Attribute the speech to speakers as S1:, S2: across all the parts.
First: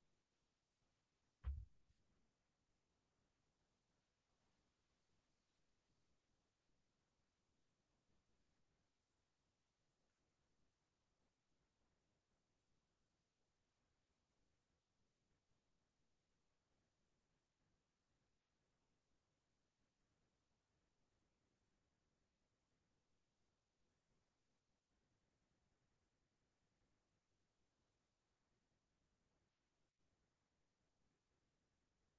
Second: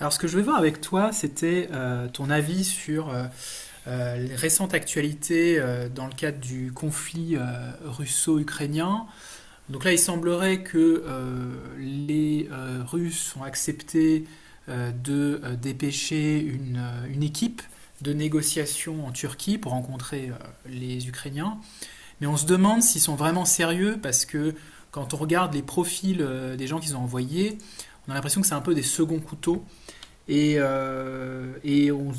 S1: Alors, ce que je voulais voir avec toi, c'était ton avis sur les récentes actualités dans le cadre du conflit russo-ukrainien. Donc là, il semblerait que les Russes ont accepté de dépêcher une équipe de négociation en Turquie pour rencontrer les Ukrainiens. Mais on se demande s'ils sont vraiment sérieux parce que quand on regarde les profils des gens qu'ils ont envoyés, on a l'impression que c'est un peu des seconds couteaux et on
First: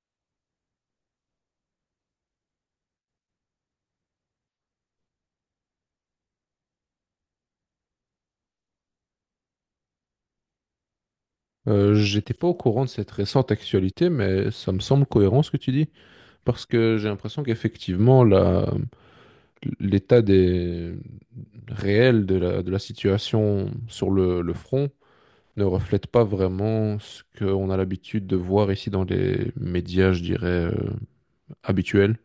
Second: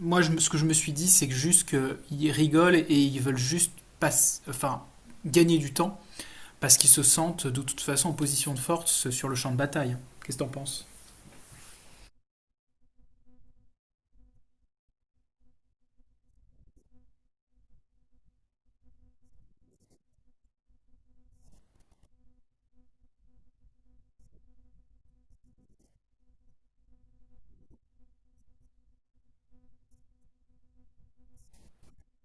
S1: moi, je ce que je me suis dit, c'est que juste qu'ils rigolent et ils veulent juste passe- enfin, gagner du temps parce qu'ils se sentent de toute façon en position de force sur le champ de bataille. Qu'est-ce que t'en penses?
S2: J'étais pas au courant de cette récente actualité, mais ça me semble cohérent ce que tu dis, parce que j'ai l'impression qu'effectivement, l'état des, réel de la situation sur le front ne reflète pas vraiment ce qu'on a l'habitude de voir ici dans les médias, je dirais, habituels.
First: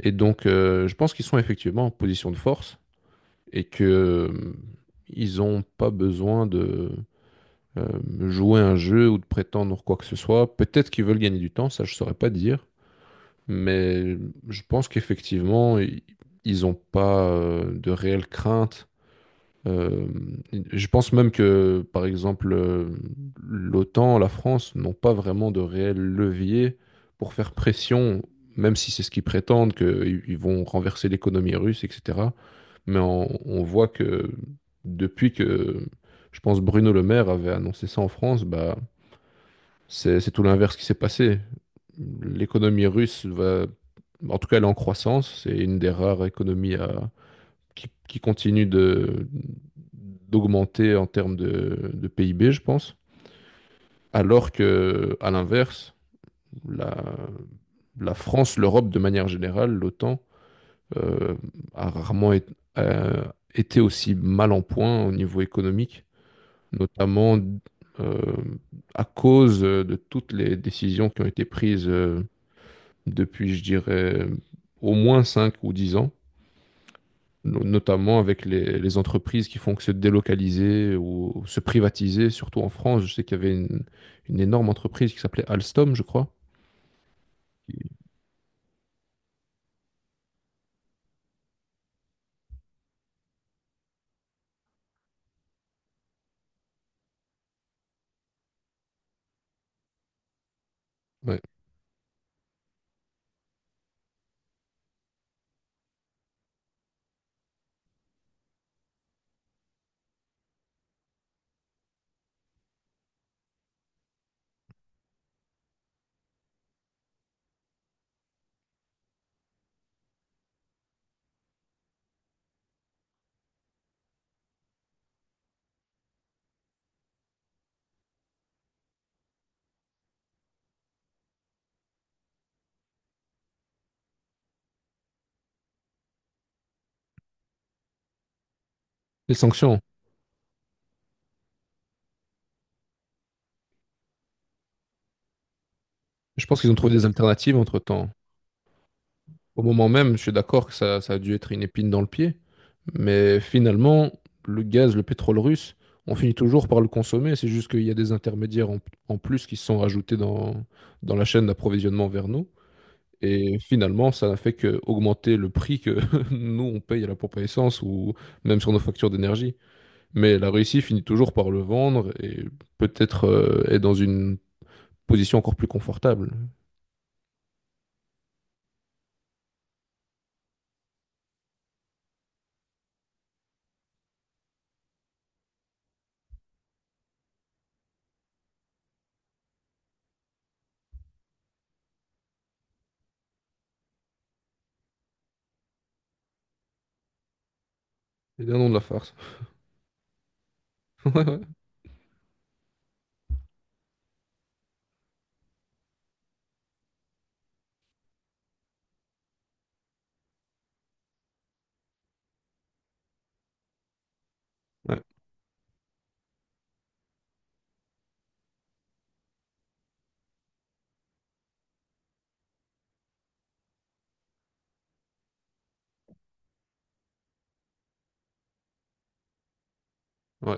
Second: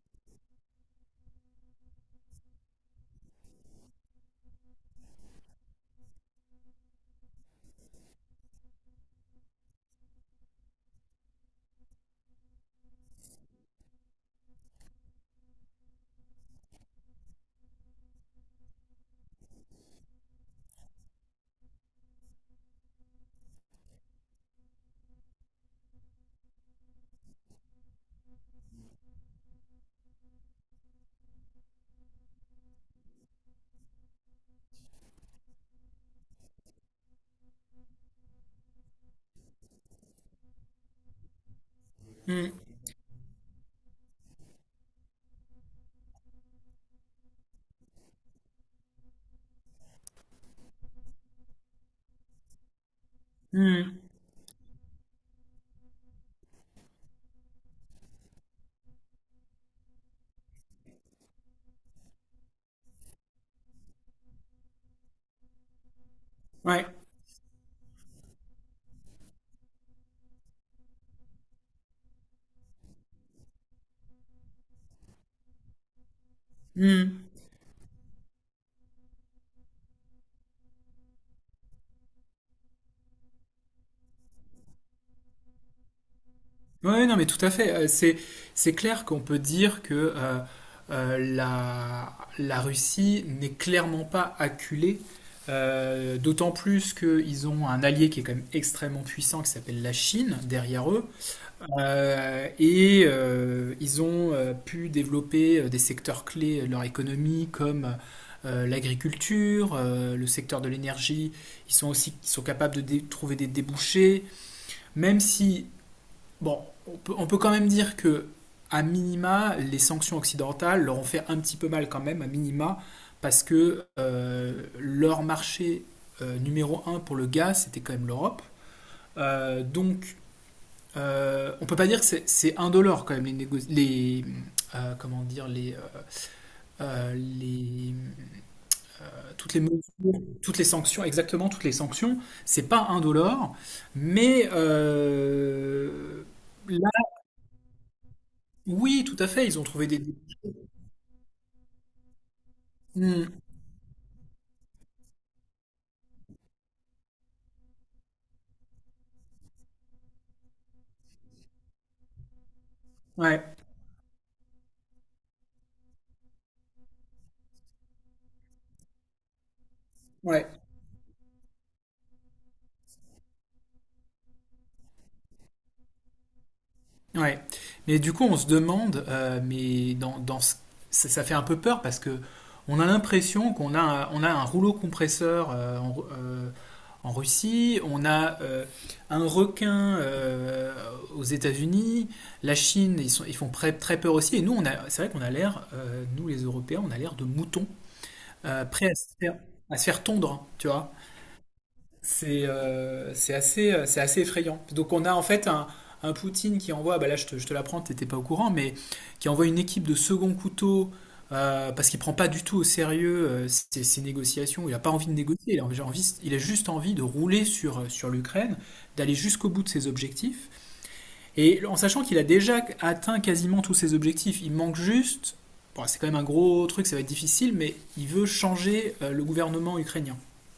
S2: Et donc, je pense qu'ils sont effectivement en position de force et que ils ont pas besoin euh, jouer un jeu ou de prétendre quoi que ce soit. Peut-être qu'ils veulent gagner du temps, ça je saurais pas dire, mais je pense qu'effectivement, ils n'ont pas de réelle crainte euh, je pense même que, par exemple, l'OTAN, la France n'ont pas vraiment de réel levier pour faire pression, même si c'est ce qu'ils prétendent, qu'ils vont renverser l'économie russe, etc. Mais on voit que depuis que, je pense, Bruno Le Maire avait annoncé ça en France, bah, c'est tout l'inverse qui s'est passé.
S1: Hmm,
S2: L'économie russe va, en tout cas, elle est en croissance. C'est une des rares économies à qui continue d'augmenter en termes de PIB, je pense.
S1: hmm,
S2: Alors que, à l'inverse, la, la France, l'Europe de manière générale, l'OTAN, euh, a rarement été été aussi mal en point au niveau économique,
S1: ouais,
S2: notamment euh, à cause de toutes les décisions qui ont été prises depuis, je dirais, au moins 5 ou 10 ans,
S1: hmm.
S2: notamment avec les entreprises qui font que se délocaliser ou se privatiser, surtout en France. Je sais qu'il y avait une énorme entreprise qui s'appelait Alstom, je crois.
S1: Ouais, non, mais tout à fait.
S2: qui-
S1: C'est clair qu'on peut dire que la Russie n'est clairement pas acculée, d'autant plus qu'ils ont un allié qui est quand même extrêmement puissant qui s'appelle la Chine derrière eux.
S2: Ouais.
S1: Ils ont pu développer des secteurs clés de leur économie comme l'agriculture, le secteur de l'énergie. Ils sont capables de trouver des débouchés, même si, bon, on peut quand même dire que, à minima, les sanctions occidentales leur ont fait un petit peu mal quand même, à minima, parce que leur marché numéro un pour le gaz, c'était quand même l'Europe. Euh, donc, on peut pas dire que c'est indolore quand même les comment dire les
S2: Les
S1: toutes les
S2: sanctions.
S1: mesures, toutes les sanctions exactement toutes les sanctions c'est pas indolore mais
S2: Je pense qu'ils ont
S1: là
S2: trouvé des alternatives entre-temps.
S1: oui tout à fait ils
S2: Au
S1: ont trouvé
S2: moment
S1: des
S2: même, je suis d'accord que ça a dû être une épine dans le pied,
S1: Hmm,
S2: mais finalement, le gaz, le pétrole russe, on finit toujours par le consommer. C'est juste qu'il y a des intermédiaires en plus qui se sont rajoutés dans la chaîne d'approvisionnement vers nous.
S1: ouais
S2: Et finalement, ça n'a fait que augmenter le prix que nous, on paye à la pompe à essence ou même sur nos factures d'énergie. Mais
S1: ouais.
S2: la Russie finit toujours par le vendre et peut-être est dans une position encore plus confortable.
S1: Ouais, mais du coup, on se demande, mais ça, ça fait un peu peur parce que on a l'impression qu'on a, on a un rouleau compresseur en Russie, on a un requin aux États-Unis, la Chine, ils font très, très peur aussi, et nous, on a, c'est vrai qu'on a l'air, nous les Européens, on a l'air de moutons
S2: C'est bien non de la
S1: prêts
S2: farce.
S1: à se faire tondre, hein, tu vois
S2: Ouais, ouais.
S1: c'est c'est assez effrayant. Donc on a en fait un Poutine qui envoie, bah là je te l'apprends, t'étais pas au courant, mais qui envoie une équipe de second couteau parce qu'il prend pas du tout au sérieux ses négociations. Il a pas
S2: Ouais,
S1: envie de négocier, il a juste envie de rouler sur, sur l'Ukraine, d'aller jusqu'au bout de ses objectifs. Et en sachant qu'il a déjà atteint quasiment tous ses objectifs, il manque juste, bon, c'est quand même un gros truc, ça va être difficile, mais il veut changer le gouvernement ukrainien.
S2: ouais.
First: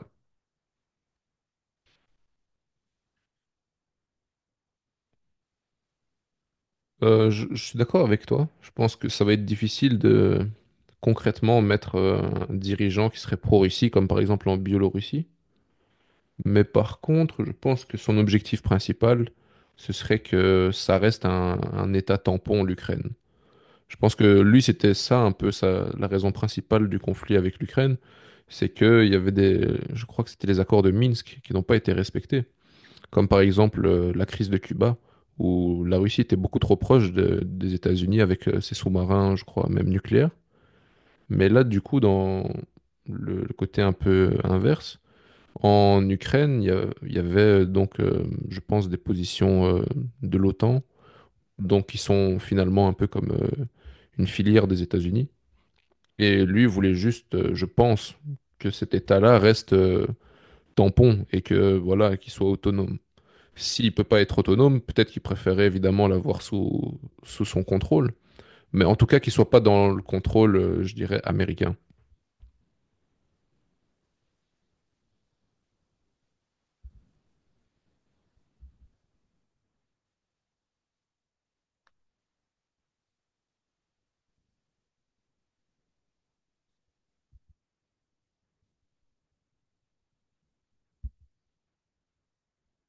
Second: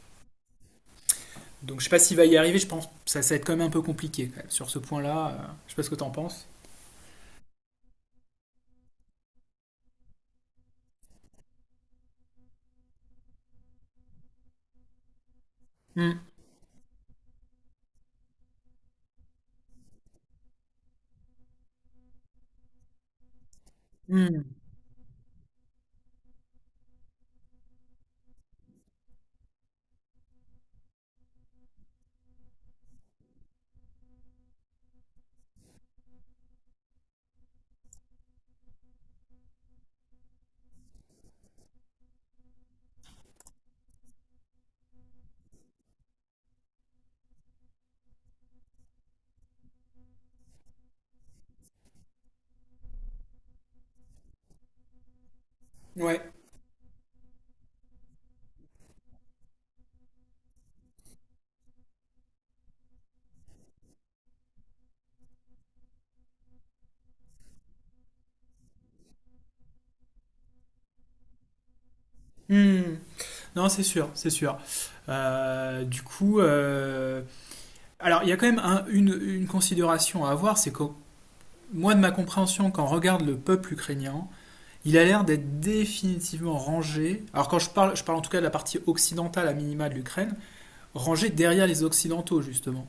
S1: Donc je sais pas s'il va y arriver, je pense que ça va être quand même un peu compliqué quand même, sur ce point-là. Euh, je sais pas ce que t'en penses.
S2: Je suis d'accord avec toi. Je pense que ça va être difficile de concrètement mettre un dirigeant qui serait pro-Russie, comme par exemple en Biélorussie.
S1: Hmm.
S2: Mais par contre, je pense que son objectif principal, ce serait que ça reste un état tampon, l'Ukraine. Je pense que
S1: Hmm.
S2: lui, c'était ça un peu ça, la raison principale du conflit avec l'Ukraine, c'est que il y avait je crois que c'était les accords de Minsk qui n'ont pas été respectés, comme par exemple la crise de Cuba, où la Russie était beaucoup trop proche des États-Unis avec ses sous-marins, je crois, même nucléaires. Mais là, du coup, dans le côté un peu inverse, en Ukraine, il y avait je pense, des positions de l'OTAN, donc qui sont finalement un peu comme une filière des États-Unis.
S1: Ouais.
S2: Et lui voulait juste, je pense, que cet État-là reste tampon et que voilà, qu'il soit autonome. S'il peut pas être autonome, peut-être qu'il préférait évidemment l'avoir sous, sous son contrôle, mais en tout cas qu'il soit pas dans le contrôle, je dirais, américain.
S1: Hmm. Non, c'est sûr, c'est sûr. Euh, du coup, euh, alors il y a quand même une considération à avoir, c'est que moi de ma compréhension, quand on regarde le peuple ukrainien, il a l'air d'être définitivement rangé. Alors je parle en tout cas de la partie occidentale à minima de l'Ukraine, rangé derrière les occidentaux justement.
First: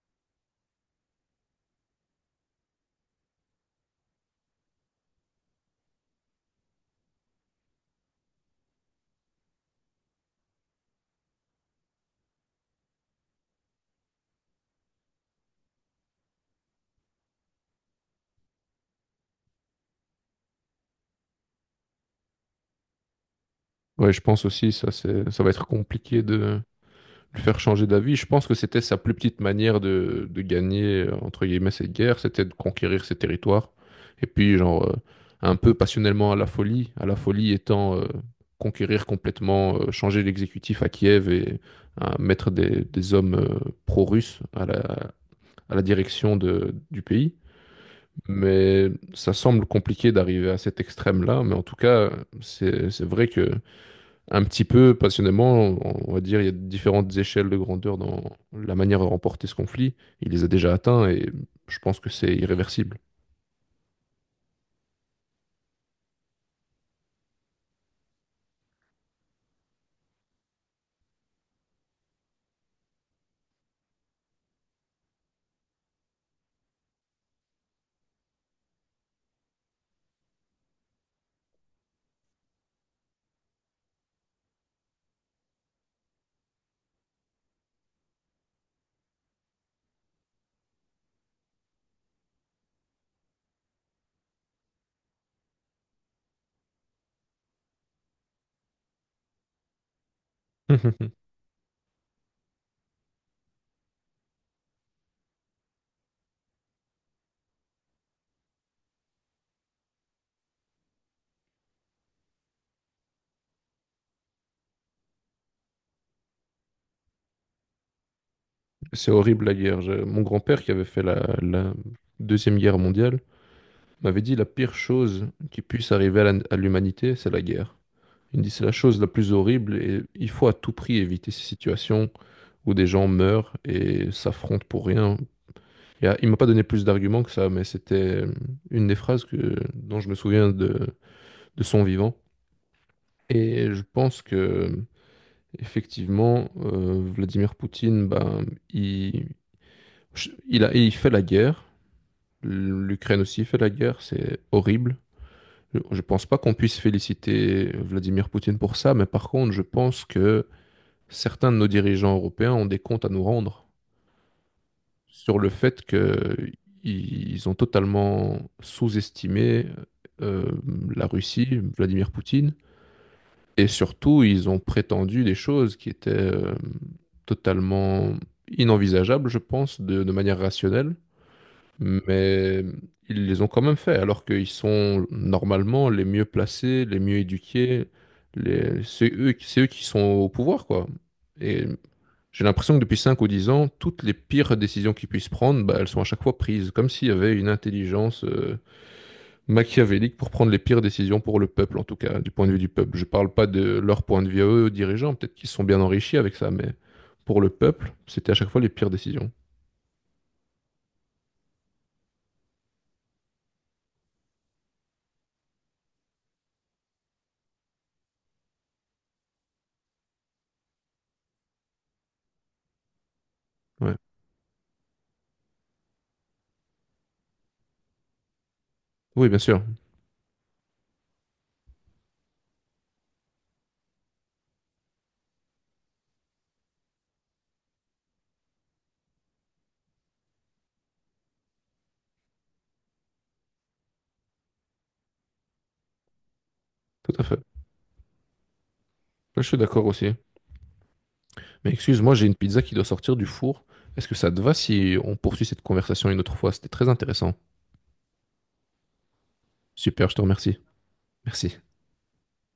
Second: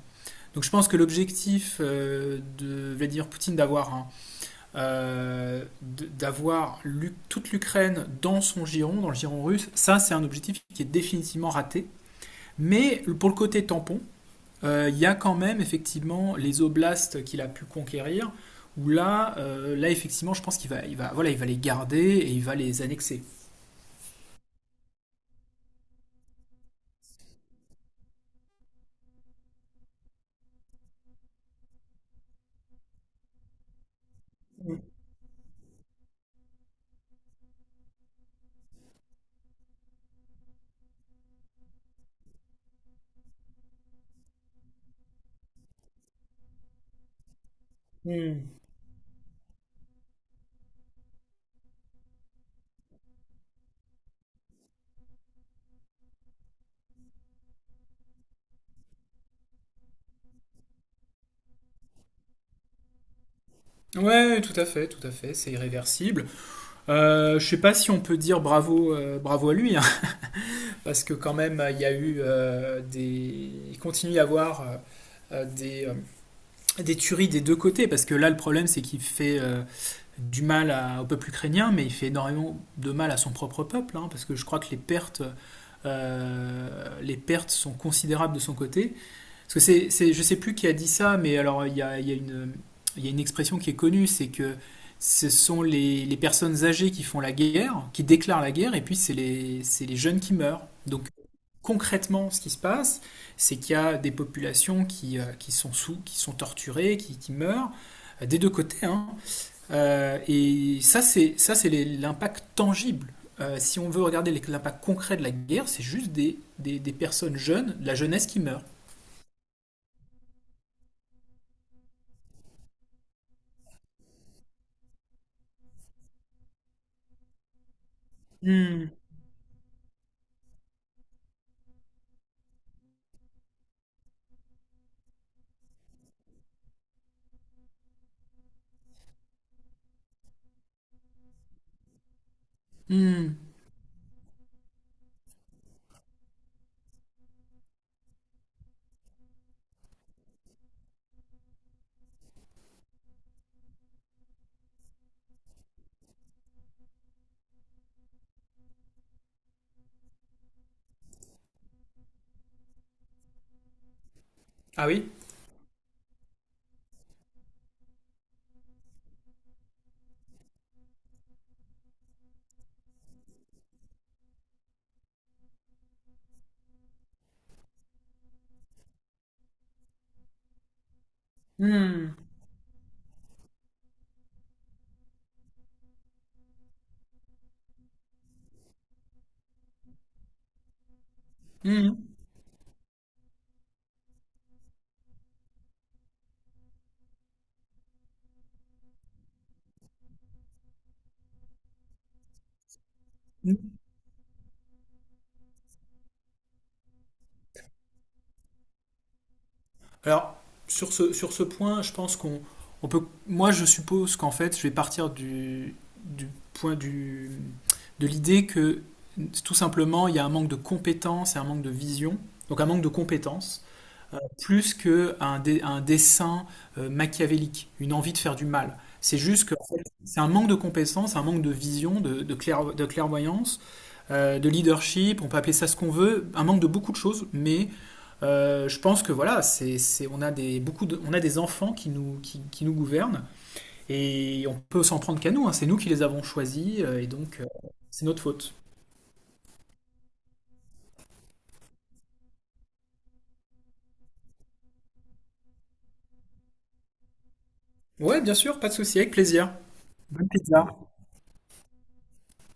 S1: Donc je pense que l'objectif de Vladimir Poutine d'avoir un d'avoir toute l'Ukraine dans son giron, dans le giron russe, ça c'est un objectif qui est définitivement raté. Mais pour le côté tampon, il y a quand même effectivement les oblasts qu'il a pu conquérir, où là, là effectivement, je pense qu'il va, il va, voilà, il va les garder et il va les annexer.
S2: Ouais, je pense aussi ça, ça va être compliqué de le faire changer d'avis. Je pense que c'était sa plus petite manière de gagner, entre guillemets, cette guerre, c'était de conquérir ses territoires. Et puis, genre, un peu passionnellement à la folie étant conquérir complètement, changer l'exécutif à Kiev et mettre des hommes pro-russes à à la direction du pays.
S1: Mmh.
S2: Mais ça semble compliqué d'arriver à cet extrême-là. Mais en tout cas, c'est vrai que un petit peu passionnément, on va dire, il y a différentes échelles de grandeur dans la manière de remporter ce conflit. Il les a déjà atteints et je pense que c'est irréversible.
S1: Ouais, tout à fait, c'est irréversible. Je sais pas si on peut dire bravo, bravo à lui, hein, parce que quand même, il continue à y avoir euh, des euh, des tueries des deux côtés, parce que là, le problème, c'est qu'il fait du mal au peuple ukrainien, mais il fait énormément de mal à son propre peuple, hein, parce que je crois que les pertes sont considérables de son côté. Parce que je sais plus qui a dit ça, mais alors il y a une expression qui est connue, c'est que ce sont les personnes âgées qui font la guerre, qui déclarent la guerre, et puis c'est les jeunes qui meurent. Donc concrètement, ce qui se passe, c'est qu'il y a des populations qui, qui sont torturées, qui meurent, des deux côtés, hein. Et ça, c'est l'impact tangible. Si on veut regarder l'impact concret de la guerre, c'est juste des personnes jeunes, de la jeunesse qui meurt.
S2: C'est horrible la guerre. Mon grand-père qui avait fait la Deuxième Guerre mondiale m'avait dit la pire chose qui puisse arriver à à l'humanité, c'est la guerre. Il me dit c'est la
S1: Hmm,
S2: chose la plus horrible et il faut à tout prix éviter ces situations où des gens meurent et s'affrontent pour rien. Il m'a pas donné plus d'arguments que ça, mais c'était euh, une des phrases que, dont je me souviens de son vivant.
S1: hmm.
S2: Et je pense que, effectivement, Vladimir Poutine, ben, il, je- il a, il fait la guerre. L'Ukraine aussi fait la guerre. C'est horrible. Je pense pas qu'on puisse féliciter Vladimir Poutine pour ça, mais par contre, je pense que certains de nos dirigeants européens ont des comptes à nous rendre.
S1: Ah oui?
S2: Sur le fait qu'ils ont totalement sous-estimé euh, la Russie, Vladimir Poutine, et surtout ils ont prétendu des choses qui étaient totalement inenvisageables, je pense, de manière rationnelle,
S1: Hmm,
S2: mais ils les ont quand même fait, alors qu'ils sont normalement les mieux placés, les mieux éduqués, les... c'est eux, c'est eux qui sont au pouvoir, quoi. Et j'ai l'impression que depuis 5 ou 10 ans, toutes les pires décisions qu'ils puissent prendre, bah, elles sont à chaque fois prises, comme s'il y avait une intelligence machiavélique pour prendre les pires décisions pour le peuple, en tout cas, du point de vue du peuple. Je parle pas
S1: hmm.
S2: de leur point de vue à eux, aux dirigeants, peut-être qu'ils se sont bien enrichis avec ça, mais pour le peuple, c'était à chaque fois les pires décisions.
S1: Alors, sur ce point, je pense qu'on on peut. Moi, je suppose qu'en fait, je vais partir du point de l'idée que tout simplement, il y a un manque de compétences et un manque de vision, donc un manque de compétences,
S2: Ouais.
S1: plus qu'un un dessin machiavélique, une envie de faire du mal. C'est
S2: Oui, bien
S1: juste que
S2: sûr,
S1: en fait, c'est un manque de compétences, un manque de vision, de de clairvoyance, de leadership, on peut appeler ça ce qu'on veut, un manque de beaucoup de choses, mais je pense que voilà, on a on a des enfants qui nous, qui nous gouvernent et on peut s'en prendre qu'à nous, hein. C'est nous qui les avons choisis et
S2: tout à fait.
S1: donc c'est notre faute.
S2: Là, je suis d'accord aussi. Mais excuse-moi, j'ai une pizza qui doit sortir du four. Est-ce que ça te va si on poursuit cette conversation une autre fois? C'était très intéressant.
S1: Ouais, bien sûr, pas de souci, avec plaisir.
S2: Super, je te
S1: Bonne
S2: remercie.
S1: pizza.
S2: Merci.